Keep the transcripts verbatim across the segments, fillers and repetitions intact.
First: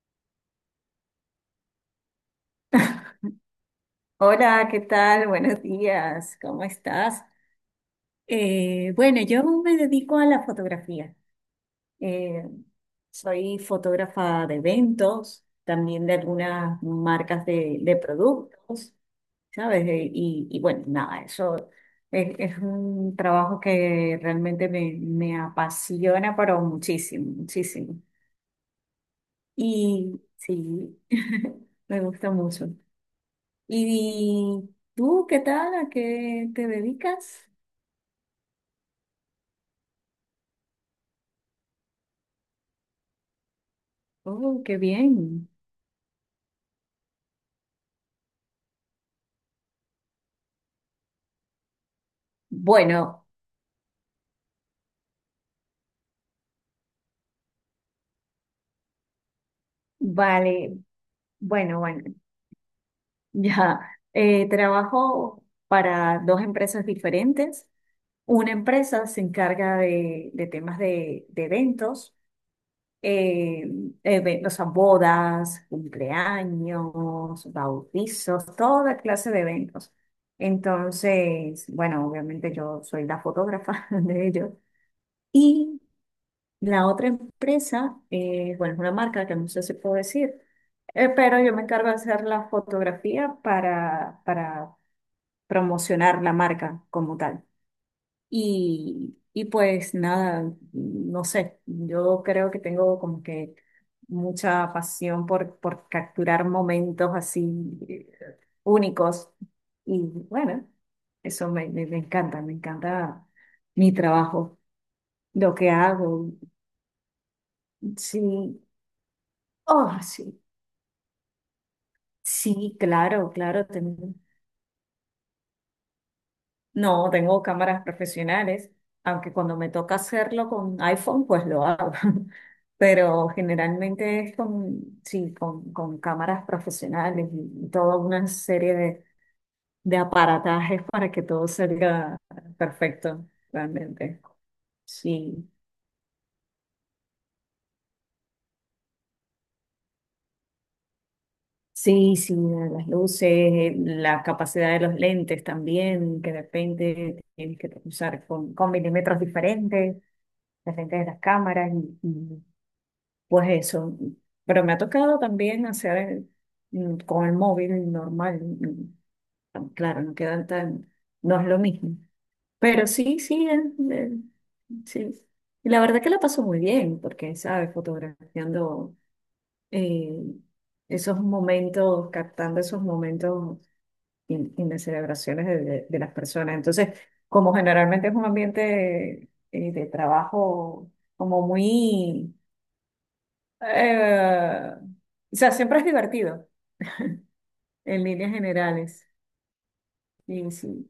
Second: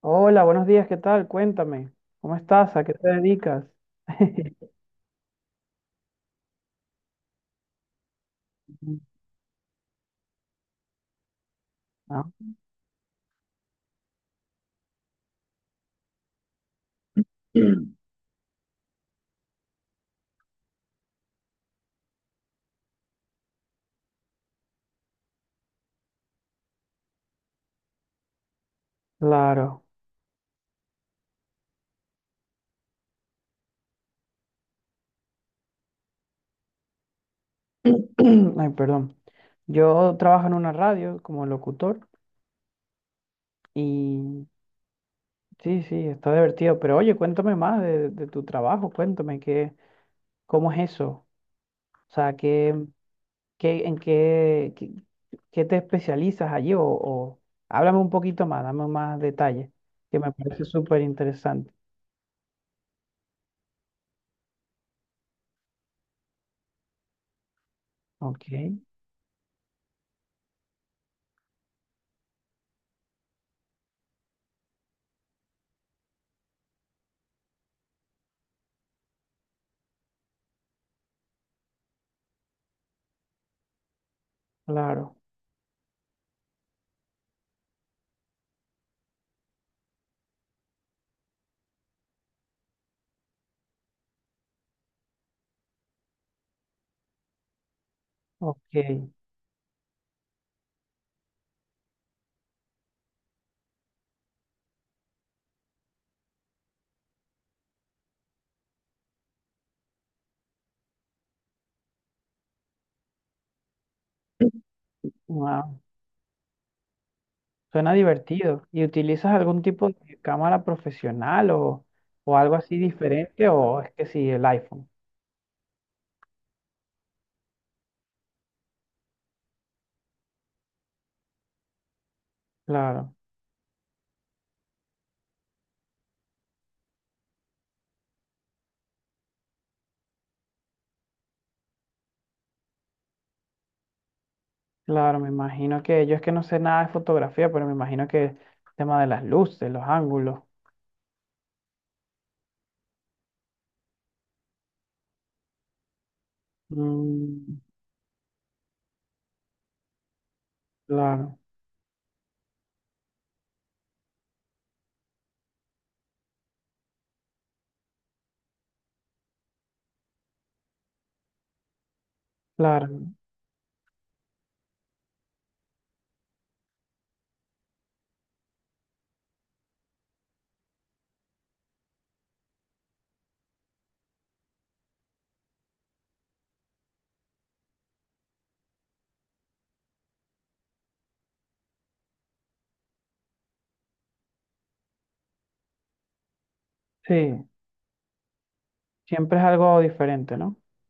Hola, buenos días, ¿qué tal? Cuéntame, ¿cómo estás? ¿A qué te dedicas? Hola, ¿qué tal? Buenos días, ¿cómo estás? Eh, bueno, yo me dedico a la fotografía. Ah, Eh, Soy fotógrafa de eventos, también de algunas marcas de, de productos, ¿sabes? Eh, Y, y bueno, nada, eso es, es un trabajo que realmente me, me apasiona, pero muchísimo, muchísimo. claro. Y sí, me gusta mucho. ¿Y tú qué tal? ¿A qué te dedicas? Ay, perdón. Yo trabajo en una radio como locutor y Oh, qué bien. sí, sí, está divertido. Pero oye, cuéntame más de, de tu trabajo, cuéntame qué, cómo es eso. O sea, qué, Bueno, qué, en qué, qué, qué te especializas allí o, o háblame un poquito más, dame más detalles, que me parece vale, súper interesante. bueno, bueno, ya. Eh, trabajo para dos empresas diferentes. Ok, Una empresa se encarga de, de temas de, de eventos, eh, eve- o sea, bodas, cumpleaños, bautizos, toda clase de eventos. Entonces, bueno, obviamente yo soy la fotógrafa de ellos. claro. Y la otra empresa, eh, bueno, es una marca que no sé si puedo decir, eh, pero yo me encargo de hacer la fotografía para, para promocionar la marca como tal. Ok, Y, y pues nada, no sé, yo creo que tengo como que mucha pasión por, por capturar momentos así eh, únicos. Y bueno, eso me, me me encanta, me encanta mi trabajo, lo que wow. hago. Suena Sí. divertido. ¿Y utilizas algún tipo Oh, de sí, cámara profesional o, o algo así sí, claro, diferente? claro. ¿O es que tengo- sí, el iPhone? No, tengo cámaras profesionales, aunque cuando me toca hacerlo con iPhone, pues lo hago. Claro, Pero generalmente es con, sí, con, con cámaras profesionales y toda una serie de, de aparatajes para que todo salga perfecto, realmente. claro, me Sí, imagino que yo es que no sé nada de fotografía, pero me imagino que el tema de las luces, los ángulos. sí, sí, las luces, la capacidad de los lentes también, que de repente Mm, tienes que usar con, con milímetros diferentes. De frente de las claro, cámaras y, y, pues eso. Pero me ha tocado también hacer mm, con el móvil normal. mm, mm, Claro, no quedan tan, no es lo mismo. Pero claro. sí, sí, es- es- sí. Y la verdad que la paso muy bien, porque, ¿sabes? Fotografiando eh, esos momentos, captando esos momentos y, y las celebraciones de, de- de las personas. Entonces, como generalmente es un ambiente eh, de trabajo como muy Eh, o sea, siempre es divertido, Sí, en líneas generales. siempre es algo diferente, Y ¿no? sí,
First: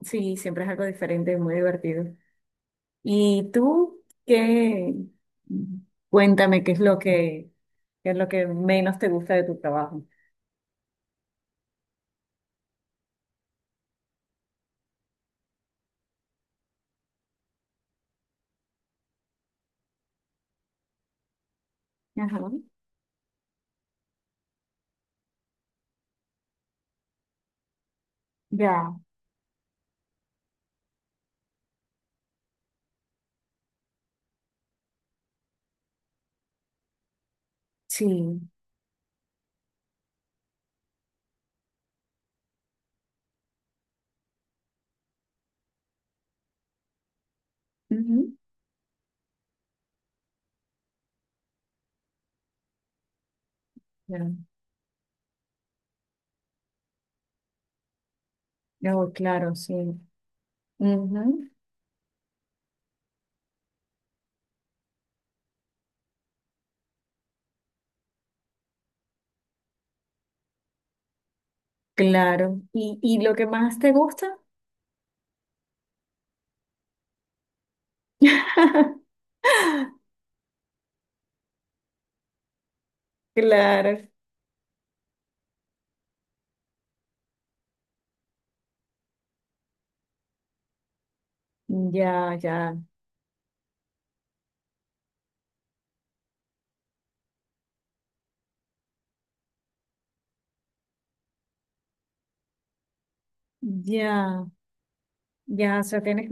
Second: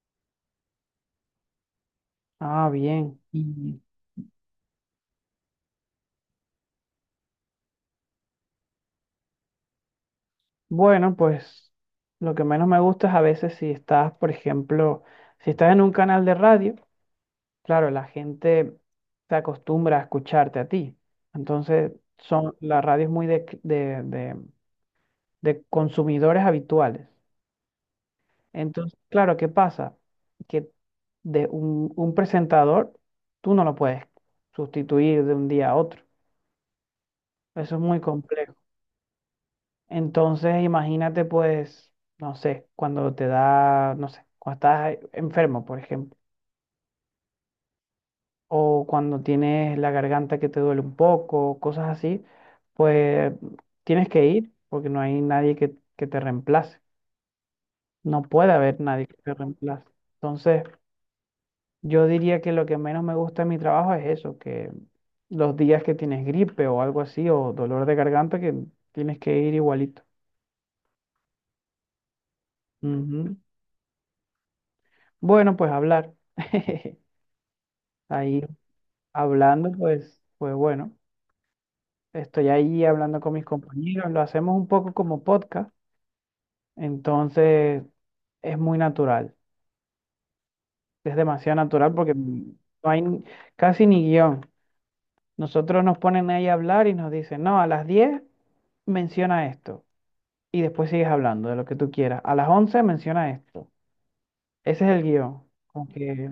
sí, siempre es algo diferente, muy divertido. Ah, bien. ¿Y Y tú qué? Cuéntame qué es lo que, qué es lo que menos te gusta de tu trabajo. bueno, pues lo que menos me gusta es a veces si estás, por ejemplo, si estás en un canal de radio. Claro, la gente se acostumbra a escucharte a ti. Entonces, Ajá. son, la radio es muy de, cl- de- de- de consumidores habituales. Ya, Entonces, claro, ¿qué pasa? Que de un, un presentador, tú no lo puedes sustituir de un día a otro. Eso es muy sí. complejo. Entonces, imagínate, pues, no sé, cuando te da, no sé, cuando estás enfermo, por ejemplo Ujú. o cuando tienes la garganta que te duele un poco, cosas así, pues tienes Ya. que ir porque no hay nadie que, que te reemplace. No puede haber Ya, nadie oh, que te claro, sí. reemplace. Entonces, Ujú. yo diría que lo que menos me gusta de mi trabajo es eso, que los días que tienes gripe o algo así, o dolor de garganta, que tienes que ir igualito. Claro. ¿Y, y lo Ujú. que más te gusta? Bueno, pues hablar. Ahí hablando, pues, pues bueno, estoy ahí hablando con mis Claro. compañeros, lo hacemos un poco como podcast. Entonces, es muy natural. Es demasiado natural porque Ya, no ya, hay ni- casi ni guión. Nosotros nos ponen ahí a hablar y nos dicen, no, a las diez menciona esto. Y después sigues hablando de lo que tú quieras. A las once menciona esto. ya. Ese es el guión. Ya, o Como sea, tienes, que,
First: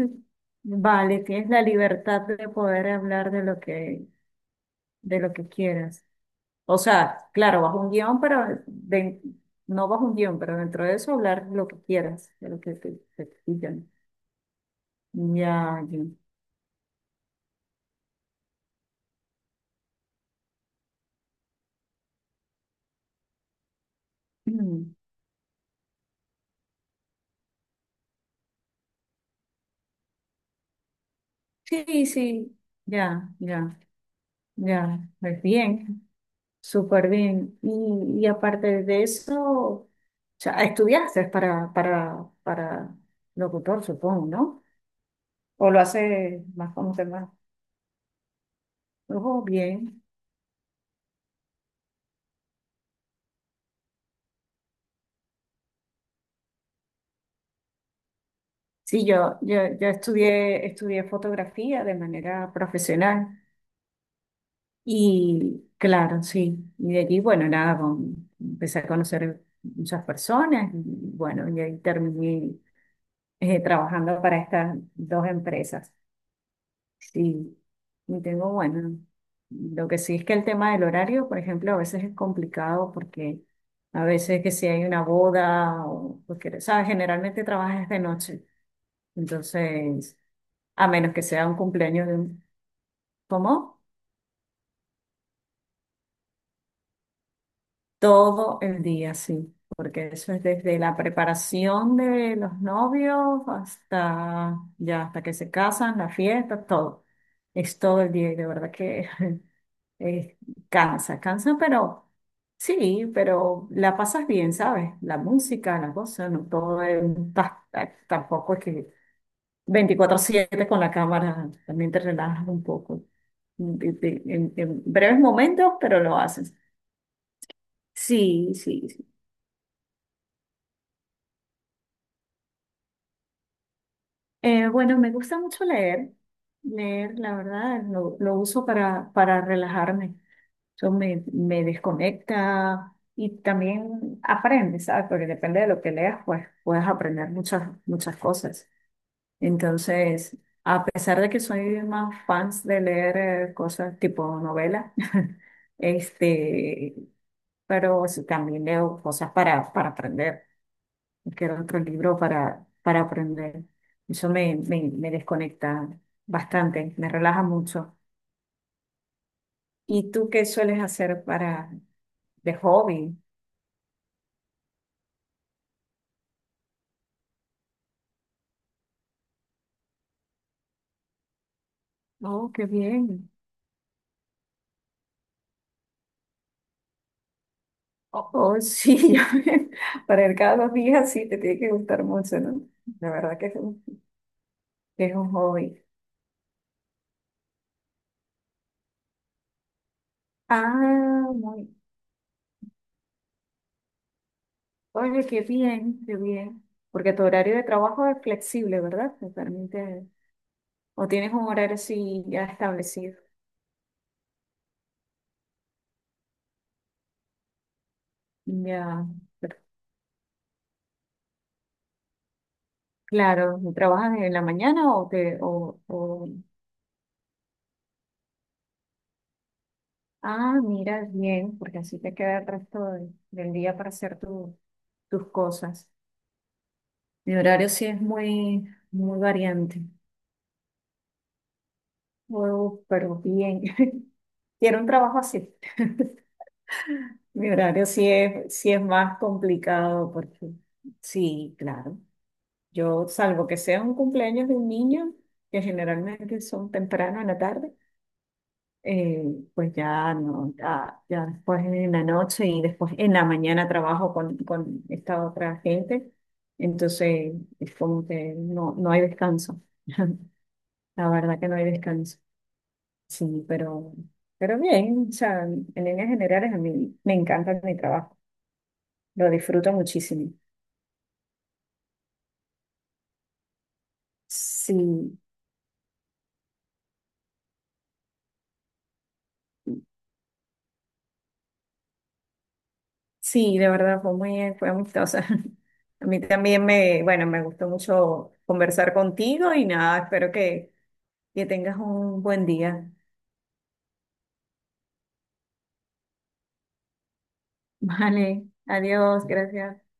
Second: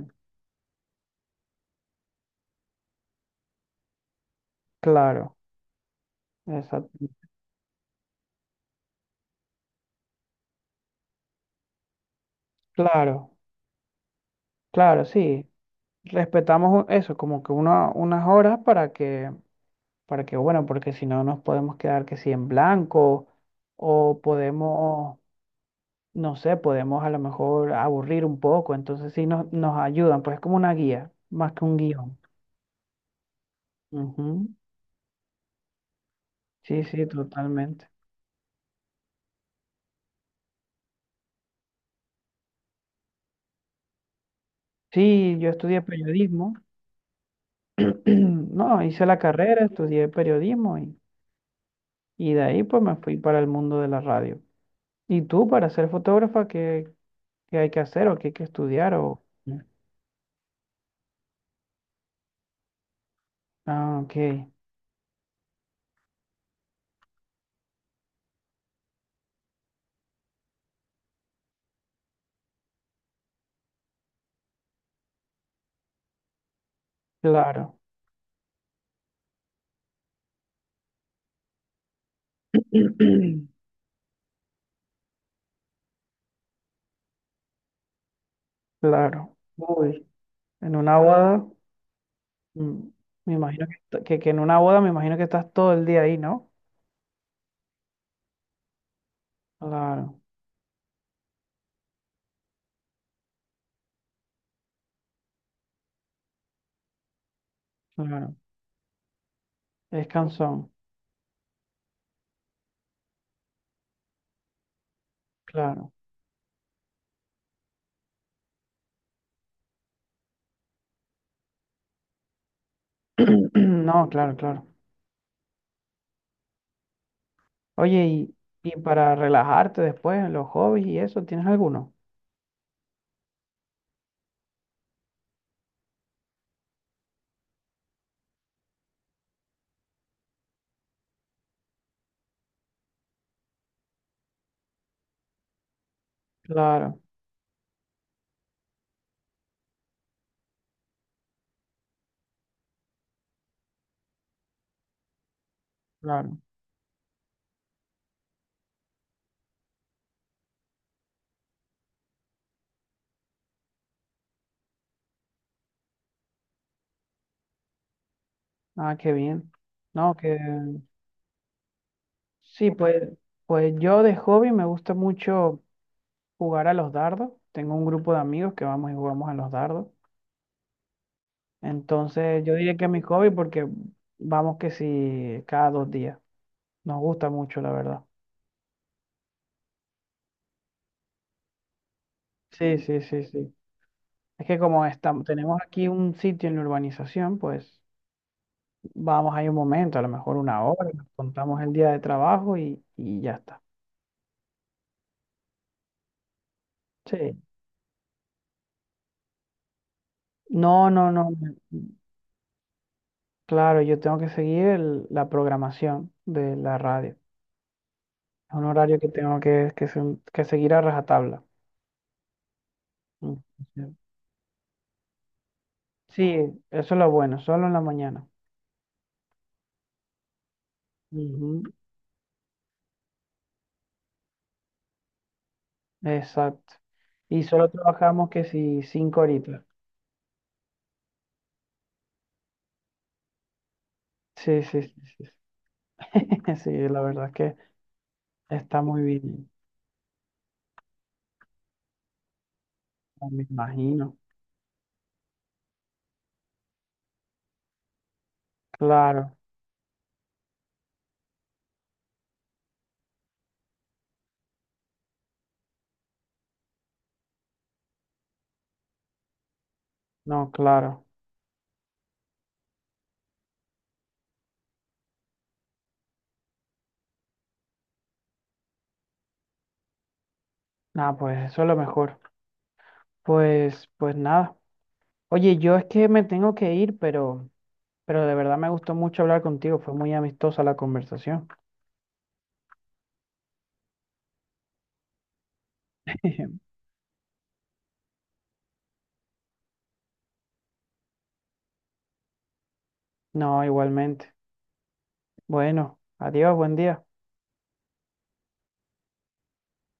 vale, tienes la libertad de poder hablar de lo que, de lo claro, que quieras. O exacto, sea, claro, bajo un guión, pero de- no bajo un guión, pero dentro de eso hablar lo que quieras, de lo que te, te claro, pidan. claro, sí. Ya, ya. Respetamos u- eso, como que una- unas horas para que, para que, bueno, porque si no nos podemos quedar que si en blanco o Mm. podemos no sé, podemos a lo mejor aburrir un poco, entonces sí nos, nos ayudan, pues es como una guía, más que un Sí, guión. sí, ya, ya, Ujú. ya. Pues bien, Sí, sí, súper bien. totalmente. Y, y aparte de eso, o sea, estudiaste para, para, para locutor, supongo, ¿no? Sí, yo O lo estudié hace periodismo, más como tema. no, hice la Oh, carrera, bien. estudié periodismo y, y de ahí pues me fui para el mundo de la radio. ¿Y tú para ser fotógrafa, qué, qué hay que hacer o qué hay que estudiar? Sí, O... yo, yo, yo estudié, estudié fotografía de manera profesional Ah, ok, y claro, sí. Y de allí, bueno, nada, con- empecé a conocer muchas personas y bueno, y ahí terminé eh, trabajando para estas dos empresas. Sí, claro, y tengo, bueno, lo que sí es que el tema del horario, por ejemplo, a veces es complicado porque a veces que si hay una boda o, porque, ¿sabes? Generalmente trabajas de noche. claro. Uy, Entonces... en A una menos que boda. sea un cumpleaños de un... Mm, me imagino que, ¿Cómo? t- que, que en una boda me imagino que estás todo el día ahí, ¿no? Todo el día, sí. Porque Claro, eso es desde la preparación de los novios hasta ya, hasta que se casan, la fiesta, todo. Es todo el día claro. y de verdad que Es eh, cansón, cansa, cansa, pero sí, pero la pasas bien, ¿sabes? La música, claro. la cosa, no todo es, ta- ta- tampoco es que veinticuatro siete con la cámara, también te relajas un poco. De- No, de- claro, En, claro. en breves momentos, pero lo haces. Oye, y, Sí, y sí, sí. para relajarte después, los hobbies y eso, ¿tienes alguno? Eh, bueno, me gusta mucho leer. Leer, la verdad, lo, lo uso para, para relajarme. Eso me, me desconecta y también aprendes, ¿sabes? Porque depende de lo que leas, pues puedes Claro, aprender muchas, muchas cosas. Entonces, a pesar de que soy más fans de leer eh, cosas tipo novela, claro. este, pero sí también leo cosas para, para aprender. Quiero otro libro para, para aprender. Eso me, me, me desconecta bastante, me relaja mucho. Ah, qué bien. ¿Y No, tú que qué sueles hacer para de sí, pues, hobby? pues yo de hobby me gusta mucho jugar a los dardos. Tengo un grupo de amigos que vamos y jugamos a los dardos. Entonces, Oh, yo qué diría que es mi hobby bien. porque vamos que sí cada dos días. Nos gusta mucho, la verdad. Oh, oh, sí, ya ven, para ir cada dos días sí te tiene que gustar mucho, ¿no? Sí, sí, La sí, verdad que sí. es un, Es que como que es estamos, un tenemos hobby. aquí un sitio en la urbanización, pues vamos ahí un momento, a lo mejor una hora, nos Ah, contamos muy. el día de trabajo y, y ya está. Oye, qué bien, qué bien. Porque tu Sí. horario de trabajo es flexible, ¿verdad? Te permite, No, o no, no. tienes un me- horario así ya establecido. Claro, yo tengo que seguir el- la programación de la radio. Es un horario Ya, que tengo pero, que, que, se- que seguir a rajatabla. Mm, claro, ¿trabajas en la mañana o te, o, sí, o... eso es lo bueno, solo en la mañana. Ah, mira, bien, Ujú, porque así te queda el resto de- del día para hacer tu- tus cosas. exacto. Mi Y solo horario sí es trabajamos que muy, si muy cinco horitas. variante. Oh, pero bien. Sí, Quiero sí, un sí, trabajo sí. Sí. así. Sí, la verdad es Mi que horario sí es, sí es está muy más bien, complicado porque sí, claro. Yo, me salvo que sea un imagino. cumpleaños de un niño, que generalmente son temprano en la tarde, eh, Claro, pues ya no, ya, ya después en la noche y después en la mañana trabajo con, con esta otra gente. Entonces es como que no, no hay descanso. no, claro. La verdad que no hay descanso. Sí, pero, pero bien, o sea, en líneas generales a mí me encanta mi trabajo. Lo disfruto muchísimo. Nada, pues eso es lo mejor. Pues, pues nada. Sí, Oye, yo es que me tengo que ir, pero, pero de verdad me gustó mucho hablar contigo. Fue muy amistosa la conversación. sí, de verdad fue muy, fue amistosa. A mí también me, bueno, me gustó mucho conversar contigo y nada, espero que, que tengas un buen día. No, igualmente. Bueno, adiós, buen día. Vale, adiós, gracias.